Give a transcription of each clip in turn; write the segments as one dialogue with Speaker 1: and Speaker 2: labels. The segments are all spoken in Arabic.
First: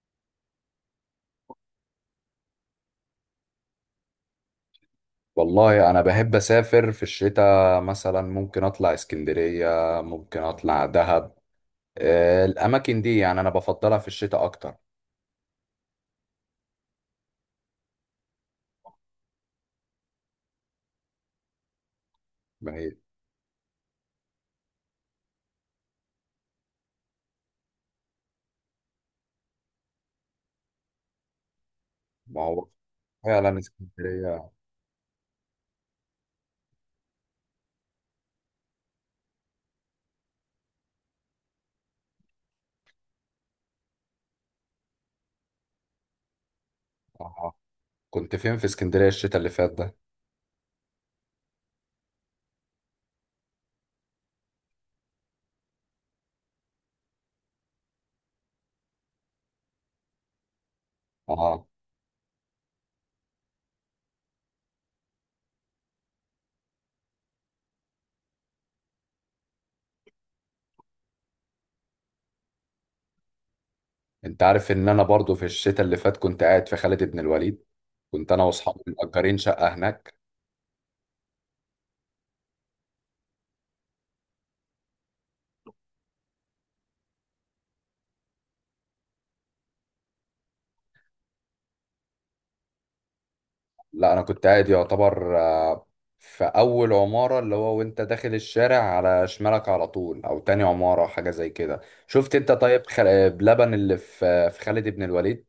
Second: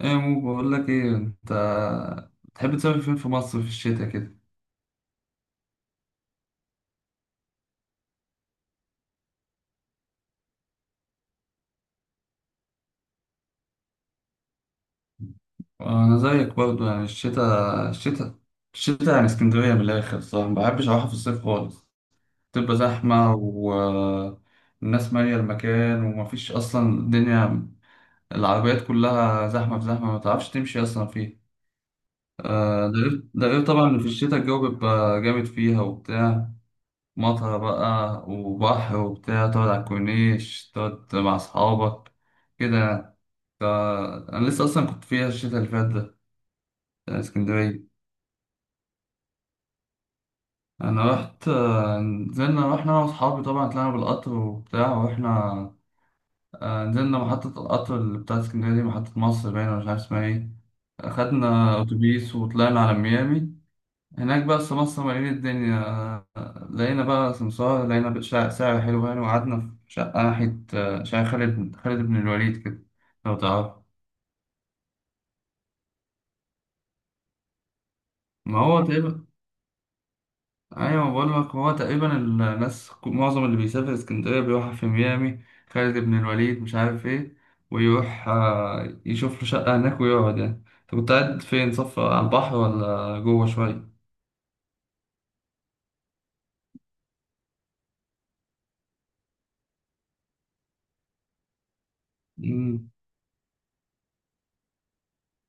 Speaker 1: ايه مو بقول لك ايه انت بتحب تسافر فين في مصر في الشتاء كده؟
Speaker 2: والله انا بحب اسافر في الشتاء، مثلا ممكن اطلع اسكندرية، ممكن اطلع دهب. الاماكن دي يعني انا بفضلها في الشتاء اكتر.
Speaker 1: انا زيك برضو يعني الشتاء يعني اسكندريه من الاخر صح. ما بحبش اروحها في الصيف خالص.
Speaker 2: ما
Speaker 1: تبقى
Speaker 2: هي
Speaker 1: زحمه والناس ماليه المكان ومفيش اصلا الدنيا. العربيات كلها زحمه في زحمه ما تعرفش تمشي اصلا فيه.
Speaker 2: ما هو
Speaker 1: ده
Speaker 2: فعلا
Speaker 1: غير طبعا إن في الشتاء
Speaker 2: اسكندرية.
Speaker 1: الجو بيبقى جامد فيها وبتاع. مطرة بقى وبحر وبتاع تقعد على الكورنيش تقعد مع أصحابك كده يعني. ف- أنا لسه أصلا كنت فيها الشتا اللي فات ده بتاع
Speaker 2: آه.
Speaker 1: اسكندرية.
Speaker 2: كنت فين في اسكندرية الشتاء اللي فات ده؟
Speaker 1: أنا رحت، نزلنا رحنا أنا وأصحابي طبعا طلعنا بالقطر وبتاع ورحنا. نزلنا محطة القطر اللي بتاعت اسكندرية دي محطة مصر باينة مش عارف اسمها ايه.
Speaker 2: اه،
Speaker 1: أخدنا أتوبيس وطلعنا على ميامي. هناك بقى في مصر مليانة الدنيا. لقينا بقى سمسار لقينا شقة سعر حلو يعني وقعدنا في شقة ناحية، شقة خالد بن الوليد كده لو تعرف.
Speaker 2: انت عارف ان انا برضو في الشتاء اللي فات كنت قاعد في خالد بن الوليد، كنت انا
Speaker 1: ما
Speaker 2: واصحابي
Speaker 1: هو تقريبا.
Speaker 2: مأجرين شقة هناك.
Speaker 1: أيوة بقول لك هو تقريبا الناس معظم اللي بيسافر اسكندرية بيروح في ميامي خالد بن الوليد مش عارف إيه ويروح، يشوف له شقة هناك ويقعد يعني. أنت كنت قاعد فين صف على البحر ولا جوه شوية؟
Speaker 2: لا انا كنت قاعد يعتبر، في اول عمارة، اللي هو وانت داخل الشارع على شمالك على طول، او تاني عمارة، حاجة زي كده. شفت انت طيب
Speaker 1: مم.
Speaker 2: بلبن اللي في خالد بن الوليد؟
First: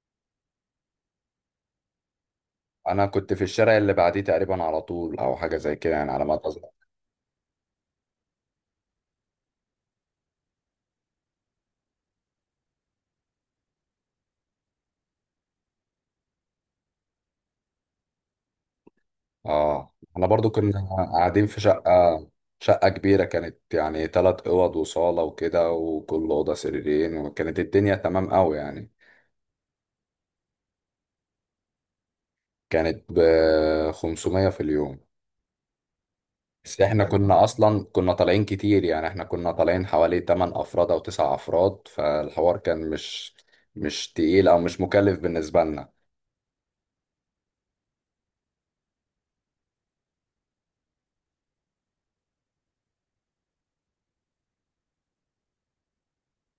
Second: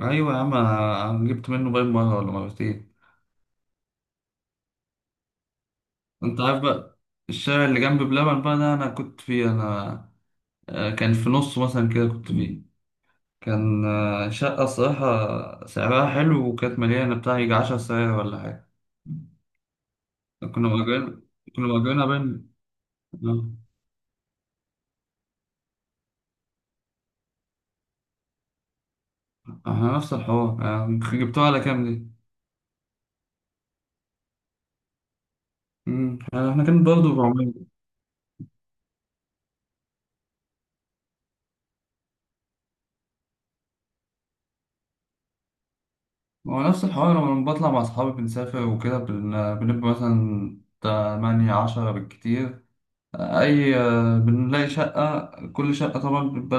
Speaker 1: أيوة يا عم أنا جبت منه باين مرة ولا مرتين.
Speaker 2: انا كنت في الشارع اللي بعديه تقريبا على طول، او حاجة زي كده يعني، على ما
Speaker 1: أنت عارف
Speaker 2: اتذكر.
Speaker 1: بقى الشارع اللي جنب بلبن بقى ده أنا كنت فيه أنا. كان في نص مثلا كده كنت فيه. كان، شقة الصراحة سعرها حلو وكانت مليانة بتاع يجي 10 ساعات ولا حاجة.
Speaker 2: اه انا برضو
Speaker 1: كنا
Speaker 2: كنا
Speaker 1: مأجرين
Speaker 2: قاعدين في
Speaker 1: كنا مأجرينها
Speaker 2: شقة،
Speaker 1: بين.
Speaker 2: شقة كبيرة
Speaker 1: آه،
Speaker 2: كانت يعني، تلات اوض وصالة وكده، وكل اوضة سريرين، وكانت الدنيا تمام قوي يعني.
Speaker 1: احنا نفس الحوار. آه، جبتوها على كام دي؟
Speaker 2: كانت ب 500 في اليوم،
Speaker 1: مم. يعني احنا
Speaker 2: بس
Speaker 1: كان
Speaker 2: احنا
Speaker 1: برضه
Speaker 2: كنا
Speaker 1: بعمل.
Speaker 2: اصلا كنا طالعين كتير، يعني احنا كنا طالعين حوالي 8 افراد او 9 افراد، فالحوار كان مش تقيل او مش مكلف بالنسبة لنا.
Speaker 1: هو نفس الحوار لما بطلع مع أصحابي بنسافر وكده بنبقى مثلا 18 بالكتير. أي، بنلاقي شقة كل شقة طبعا بيبقى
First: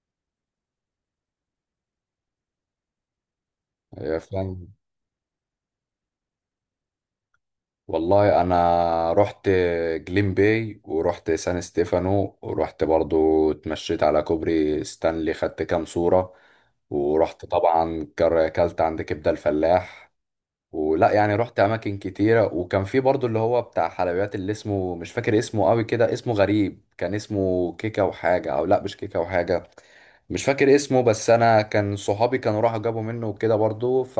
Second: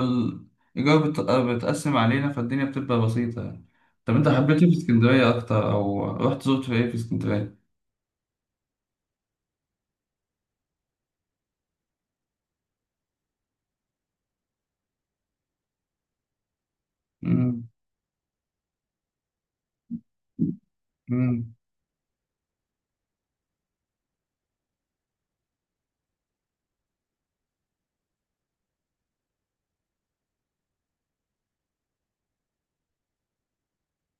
Speaker 1: الإيجار بتقسم علينا فالدنيا بتبقى بسيطة يعني. طب
Speaker 2: يا
Speaker 1: أنت، حبيت إيه
Speaker 2: فاهم.
Speaker 1: في اسكندرية أكتر أو رحت زرت في إيه في اسكندرية؟
Speaker 2: والله انا رحت جليم باي، ورحت سان ستيفانو، ورحت برضو اتمشيت على كوبري ستانلي، خدت كام صورة. ورحت
Speaker 1: مم.
Speaker 2: طبعا اكلت عند كبدة الفلاح. ولا يعني
Speaker 1: مم.
Speaker 2: رحت اماكن كتيره، وكان في برضو اللي هو بتاع حلويات، اللي اسمه مش فاكر اسمه قوي، كده اسمه غريب، كان اسمه كيكه وحاجه، او لا مش كيكه وحاجه، مش فاكر اسمه. بس انا كان صحابي كانوا راحوا جابوا منه وكده برضو، ف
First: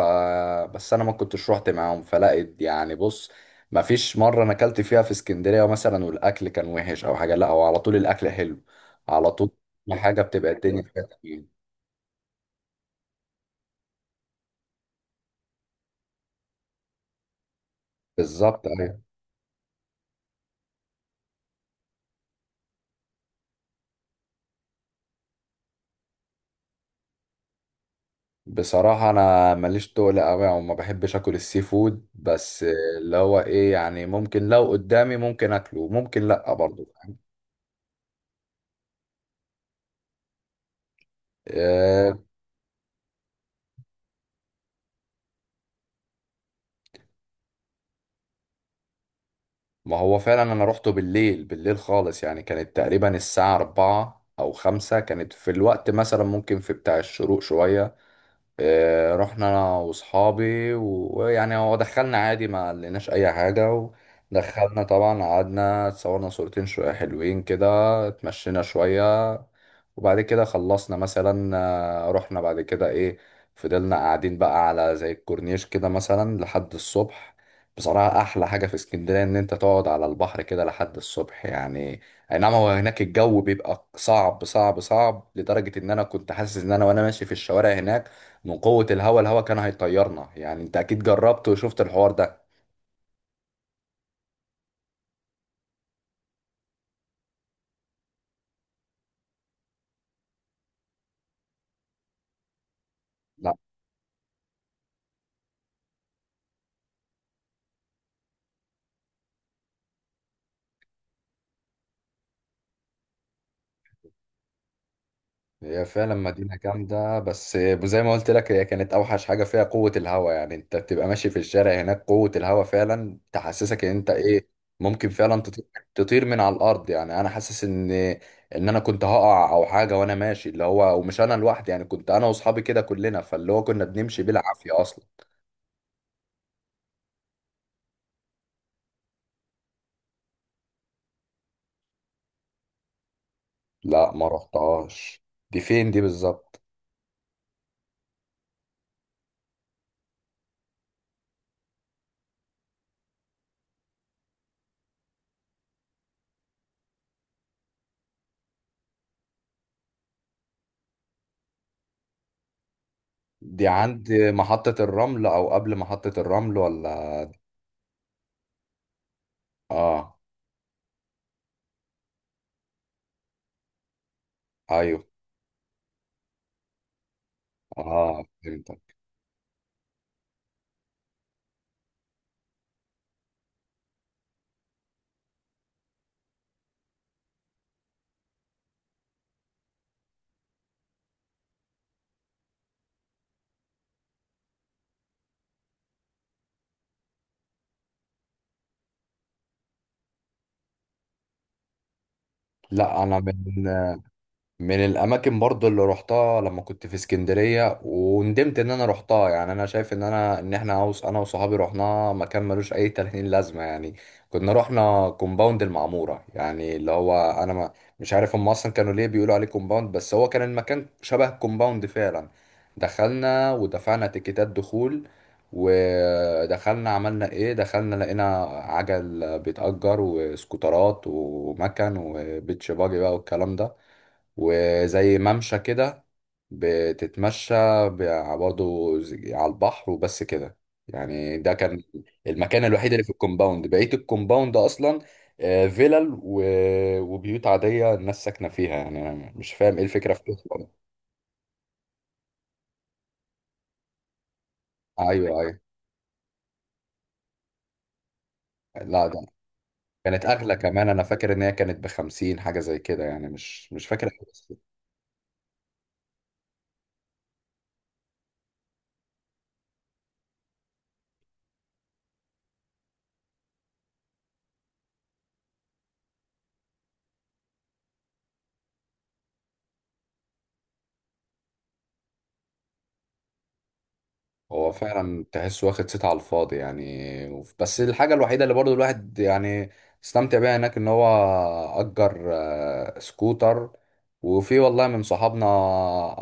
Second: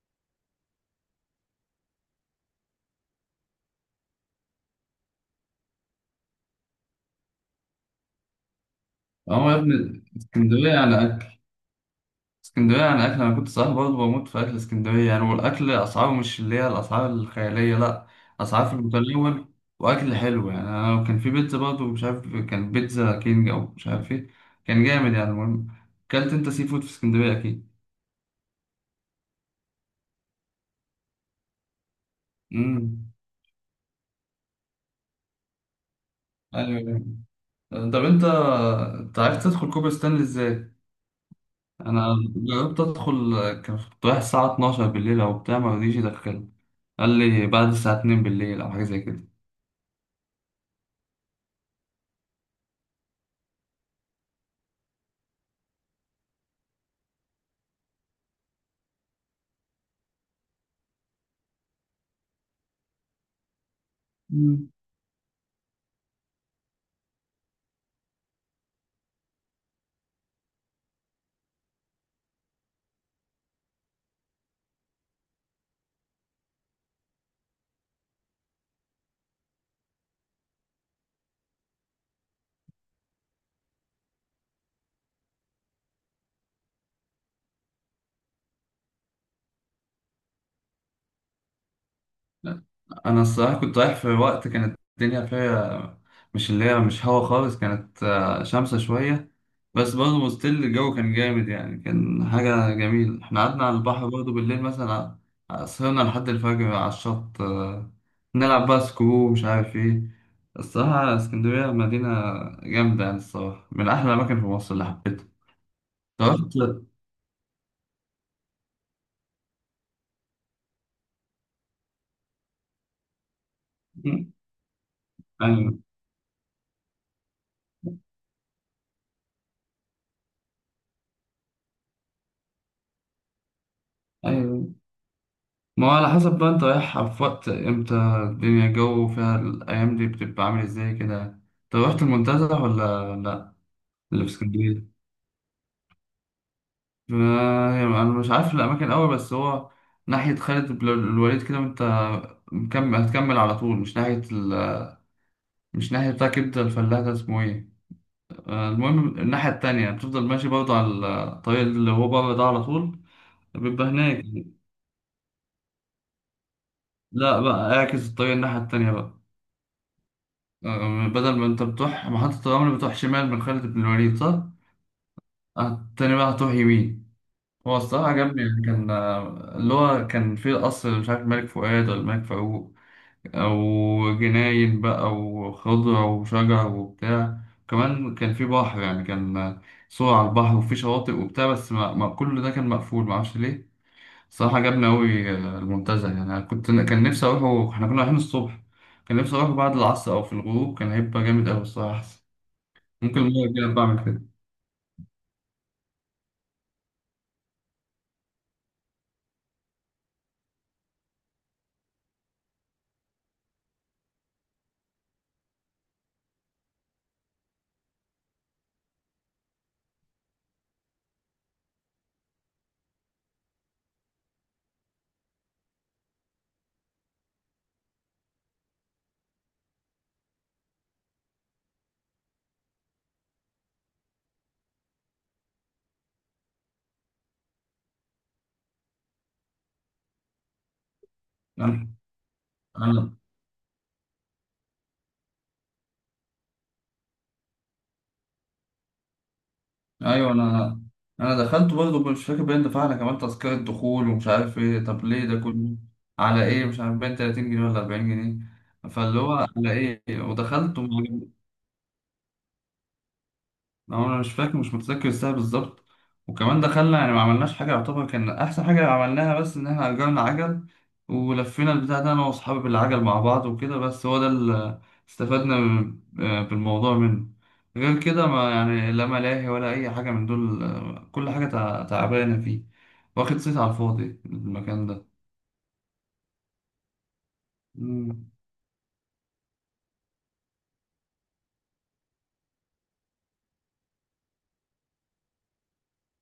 Speaker 2: بس انا ما كنتش رحت معاهم، فلقيت يعني بص، ما فيش مره انا اكلت فيها في اسكندريه مثلا والاكل كان وحش او حاجه، لا هو على طول الاكل حلو، على طول
Speaker 1: أه يا ابني
Speaker 2: حاجه بتبقى
Speaker 1: اسكندرية
Speaker 2: الدنيا
Speaker 1: يعني.
Speaker 2: فيها تمام.
Speaker 1: اسكندرية يعني أكل أنا كنت صراحة برضه بموت في أكل اسكندرية يعني والأكل أسعاره مش اللي هي الأسعار الخيالية لأ. أسعار
Speaker 2: بالظبط
Speaker 1: في
Speaker 2: أيوه.
Speaker 1: المتناول وأكل حلو يعني أنا كان في بيتزا برضه مش عارف كان بيتزا كينج أو مش عارف إيه كان جامد يعني المهم. أكلت أنت سي فود في اسكندرية أكيد؟
Speaker 2: بصراحة أنا ماليش تقل أوي وما بحبش أكل السي فود، بس
Speaker 1: أمم.
Speaker 2: اللي هو إيه يعني، ممكن لو قدامي ممكن أكله، ممكن لأ،
Speaker 1: أيوه
Speaker 2: برضه
Speaker 1: أيوة.
Speaker 2: فاهم.
Speaker 1: طب أنت عرفت تدخل كوبري ستانلي إزاي؟ أنا
Speaker 2: آه،
Speaker 1: جربت أدخل. كنت رايح الساعة 12 بالليل أو بتاع مرضيش يدخلني. قال لي بعد الساعة 2 بالليل أو حاجة زي كده.
Speaker 2: ما هو فعلا أنا روحته بالليل، بالليل خالص يعني، كانت تقريبا الساعة أربعة أو خمسة، كانت في الوقت مثلا ممكن في بتاع الشروق شوية. رحنا انا واصحابي ويعني هو دخلنا عادي، ما لقيناش اي حاجه.
Speaker 1: مم.
Speaker 2: ودخلنا طبعا، قعدنا اتصورنا صورتين شويه حلوين كده، اتمشينا شويه، وبعد كده خلصنا مثلا، رحنا بعد كده ايه، فضلنا قاعدين بقى على زي الكورنيش كده مثلا لحد الصبح. بصراحة أحلى حاجة في اسكندرية إن أنت تقعد على البحر كده لحد الصبح يعني. أي نعم، هو هناك الجو بيبقى صعب صعب صعب، لدرجة إن أنا كنت حاسس إن أنا وأنا ماشي في الشوارع هناك من قوة الهوا، الهوا كان هيطيرنا يعني، انت اكيد جربت وشفت الحوار ده.
Speaker 1: انا الصراحه كنت رايح في وقت كانت الدنيا فيها مش اللي هي مش هوا خالص كانت، شمسة شويه. بس برضه ستيل الجو كان جامد يعني كان حاجه جميله احنا
Speaker 2: لا
Speaker 1: قعدنا على البحر برضه بالليل مثلا. سهرنا لحد الفجر على الشط، نلعب بقى سكرو مش عارف ايه. الصراحه اسكندريه مدينه جامده يعني الصراحه من احلى الاماكن في مصر اللي حبيتها.
Speaker 2: هي فعلا
Speaker 1: رحت.
Speaker 2: مدينة جامدة، بس زي ما قلت لك، هي كانت اوحش حاجة فيها قوة الهوا، يعني انت بتبقى ماشي في الشارع هناك، قوة الهوا فعلا تحسسك ان انت ايه، ممكن فعلا تطير،
Speaker 1: ايوه
Speaker 2: تطير من على الارض، يعني انا حاسس ان انا كنت هقع او حاجة وانا ماشي، اللي هو، ومش انا لوحدي يعني، كنت انا واصحابي كده كلنا، فاللي هو كنا بنمشي
Speaker 1: ايوه.
Speaker 2: بالعافية اصلا.
Speaker 1: ما هو على حسب بقى انت رايح في وقت امتى. الدنيا الجو فيها الايام دي بتبقى عامل ازاي كده. طب رحت المنتزه ولا لا
Speaker 2: لا
Speaker 1: اللي
Speaker 2: ما
Speaker 1: في اسكندريه؟
Speaker 2: رحتهاش، دي فين دي بالظبط؟
Speaker 1: انا مش عارف الاماكن قوي بس هو ناحيه خالد بن الوليد كده وانت مكمل هتكمل على طول مش ناحيه مش ناحيه بتاع كبده الفلاح ده اسمه ايه. المهم الناحيه التانية بتفضل ماشي برضه على الطريق اللي هو بره ده على طول
Speaker 2: دي
Speaker 1: بيبقى
Speaker 2: عند
Speaker 1: هناك.
Speaker 2: محطة الرمل أو قبل محطة الرمل ولا؟
Speaker 1: لا بقى اعكس الطريق الناحيه التانية بقى.
Speaker 2: آه،
Speaker 1: بدل ما انت بتروح محطة الرمل بتروح شمال من خالد بن الوليد صح؟
Speaker 2: أيوه.
Speaker 1: التاني بقى هتروح يمين. هو الصراحة
Speaker 2: آه
Speaker 1: عجبني يعني
Speaker 2: فهمتك.
Speaker 1: كان، اللي هو كان فيه القصر مش عارف ملك فؤاد ولا ملك فاروق أو جناين بقى وخضرة وشجر وبتاع. كمان كان فيه بحر يعني كان، صور على البحر وفيه شواطئ وبتاع بس ما كل ده كان مقفول معرفش ليه. الصراحة عجبني أوي، المنتزه يعني أنا كنت كان نفسي أروحه إحنا كنا رايحين الصبح. كان نفسي أروحه بعد العصر أو في الغروب كان هيبقى جامد أوي الصراحة.
Speaker 2: لا أنا
Speaker 1: ممكن المرة
Speaker 2: من
Speaker 1: الجاية بعمل كده.
Speaker 2: من الاماكن برضو اللي روحتها لما كنت في اسكندريه وندمت ان انا روحتها، يعني انا شايف ان انا ان احنا عاوز، انا وصحابي روحناها مكان ملوش اي 30 لازمه يعني. كنا روحنا كومباوند المعموره، يعني اللي هو انا ما مش عارف هم اصلا كانوا ليه بيقولوا عليه كومباوند، بس هو كان المكان شبه كومباوند فعلا. دخلنا ودفعنا تيكيتات دخول، ودخلنا عملنا ايه، دخلنا لقينا عجل بيتأجر وسكوترات ومكن وبيتش باجي بقى والكلام ده، وزي ممشى كده بتتمشى برضه على البحر، وبس كده يعني. ده كان
Speaker 1: أنا
Speaker 2: المكان الوحيد اللي في
Speaker 1: أنا
Speaker 2: الكومباوند، بقية الكومباوند أصلا فيلل وبيوت عادية الناس ساكنة فيها، يعني أنا مش فاهم إيه الفكرة في
Speaker 1: أيوه،
Speaker 2: كده
Speaker 1: أنا
Speaker 2: برضه.
Speaker 1: أنا دخلت برضه مش فاكر باين دفعنا كمان تذكرة دخول ومش عارف إيه طب ليه ده
Speaker 2: أيوه أيوه،
Speaker 1: كله على إيه مش عارف باين 30 جنيه ولا 40 جنيه.
Speaker 2: لا
Speaker 1: فاللي
Speaker 2: ده
Speaker 1: هو على إيه
Speaker 2: كانت أغلى
Speaker 1: ودخلت.
Speaker 2: كمان، أنا فاكر إن هي كانت بخمسين حاجة زي كده يعني، مش
Speaker 1: هو
Speaker 2: فاكر.
Speaker 1: انا مش فاكر مش متذكر الساعه بالظبط. وكمان دخلنا يعني ما عملناش حاجه يعتبر كان احسن حاجه عملناها بس ان احنا اجرنا عجل ولفينا البتاع ده انا واصحابي بالعجل مع بعض وكده بس هو ده اللي استفدنا، بالموضوع منه. غير كده ما يعني لا ملاهي ولا اي حاجه من دول، كل حاجه تعبانه فيه. واخد صيت على الفاضي
Speaker 2: هو
Speaker 1: المكان ده.
Speaker 2: فعلا تحس واخد صيت على الفاضي يعني. بس الحاجة
Speaker 1: مم.
Speaker 2: الوحيدة اللي برضو الواحد يعني استمتع بيها هناك ان هو أجر سكوتر، وفي والله من صحابنا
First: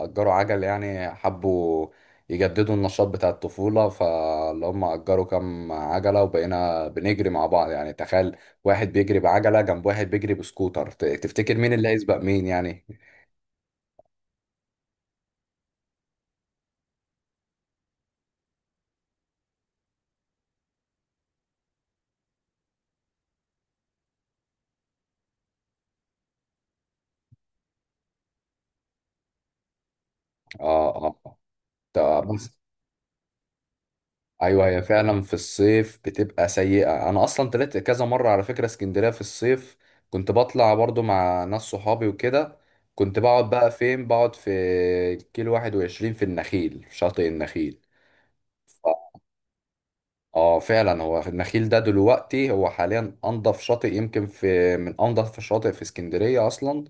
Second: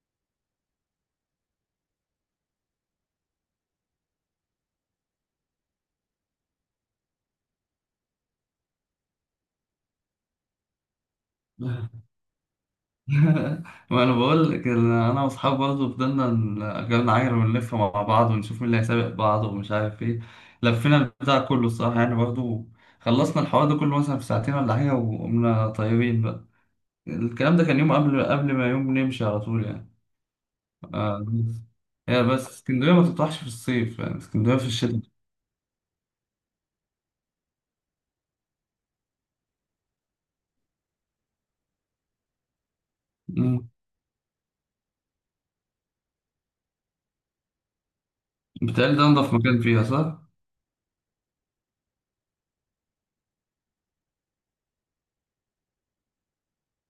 Speaker 2: أجروا عجل، يعني حبوا يجددوا النشاط بتاع الطفولة، فاللي هم أجروا كام عجلة، وبقينا بنجري مع بعض، يعني تخيل، واحد بيجري بعجلة جنب واحد بيجري بسكوتر، تفتكر مين اللي هيسبق مين يعني.
Speaker 1: ما انا بقول لك إن انا واصحابي برضه فضلنا، جالنا عجله ونلف مع بعض ونشوف مين اللي هيسابق بعض ومش عارف ايه. لفينا البتاع كله الصراحه يعني برضه. خلصنا الحوار ده كله مثلا في ساعتين ولا حاجه وقمنا طايرين بقى. الكلام ده كان يوم قبل ما يوم نمشي على طول يعني.
Speaker 2: اه. اه.
Speaker 1: آه بس. هي
Speaker 2: طب.
Speaker 1: بس اسكندريه ما تطرحش في الصيف يعني اسكندريه في
Speaker 2: ايوه هي
Speaker 1: الشتاء.
Speaker 2: فعلا في الصيف بتبقى سيئة، انا اصلا طلعت كذا مرة على فكرة اسكندرية في الصيف، كنت بطلع برضو مع ناس صحابي وكده، كنت بقعد
Speaker 1: مم.
Speaker 2: بقى فين، بقعد في كيلو 21، في النخيل، في شاطئ النخيل.
Speaker 1: بيتهيألي ده
Speaker 2: ف-
Speaker 1: انضف مكان فيها صح؟
Speaker 2: اه فعلا هو النخيل ده دلوقتي هو حاليا انضف شاطئ، يمكن في من انضف الشاطئ في اسكندرية اصلا.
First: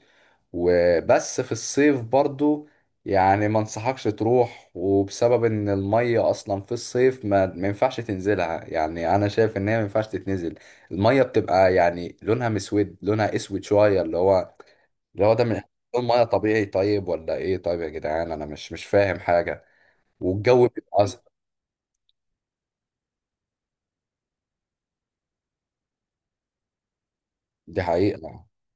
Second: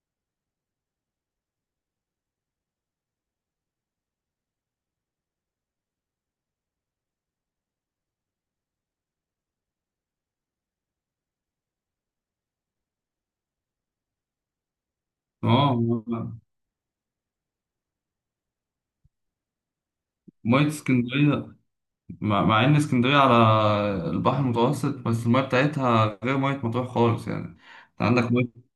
Speaker 2: وبس في الصيف برضو يعني ما انصحكش تروح، وبسبب ان المية اصلا في الصيف ما ينفعش تنزلها، يعني انا شايف ان هي ما ينفعش تتنزل، المية بتبقى يعني لونها مسود، لونها اسود شوية، اللي هو اللي هو ده من لون مية
Speaker 1: اه.
Speaker 2: طبيعي طيب ولا ايه؟ طيب يا جدعان انا مش فاهم حاجة،
Speaker 1: مية
Speaker 2: والجو بيبقى أزرق.
Speaker 1: اسكندرية مع إن اسكندرية على البحر المتوسط بس المية بتاعتها غير مية مطروح خالص يعني
Speaker 2: دي
Speaker 1: أنت عندك
Speaker 2: حقيقة.
Speaker 1: مية.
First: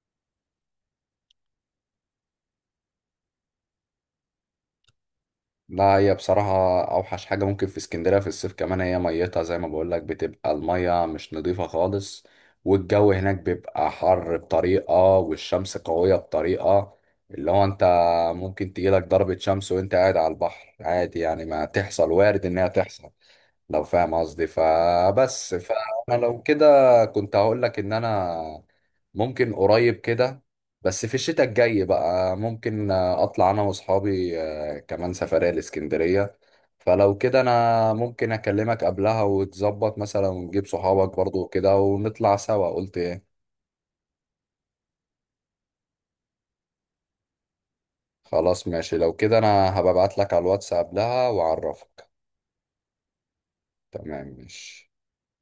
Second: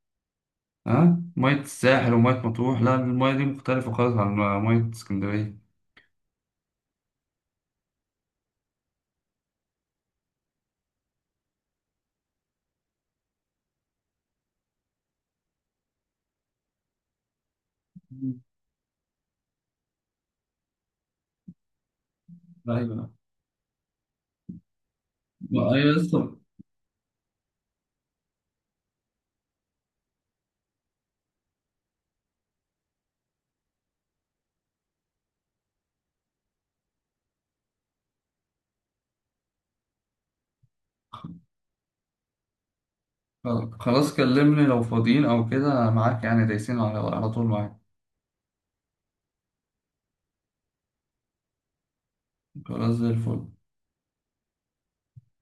Speaker 1: ها مية الساحل ومية مطروح لا المية دي مختلفة خالص عن مية اسكندرية.
Speaker 2: لا هي بصراحة أوحش حاجة ممكن في اسكندرية في الصيف، كمان هي ميتها زي ما بقولك بتبقى المية مش نظيفة خالص، والجو هناك بيبقى حر بطريقة، والشمس قوية بطريقة، اللي هو أنت
Speaker 1: مم.
Speaker 2: ممكن تجيلك ضربة شمس وأنت قاعد على البحر عادي يعني، ما تحصل، وارد إنها تحصل.
Speaker 1: أيوة،
Speaker 2: لو فاهم قصدي، فبس
Speaker 1: أيوة
Speaker 2: فانا
Speaker 1: لسه.
Speaker 2: لو كده كنت هقول لك ان انا ممكن قريب كده، بس في الشتاء الجاي بقى ممكن اطلع انا واصحابي كمان سفرية الاسكندرية، فلو كده انا ممكن اكلمك قبلها وتظبط مثلا، ونجيب صحابك برضو كده ونطلع سوا، قلت ايه؟
Speaker 1: خلاص كلمني لو فاضيين أو كده معاك يعني دايسين على طول معاك.
Speaker 2: خلاص ماشي، لو كده انا هبعت لك على الواتس قبلها واعرفك.
Speaker 1: خلاص زي الفل.
Speaker 2: تمام ماشي.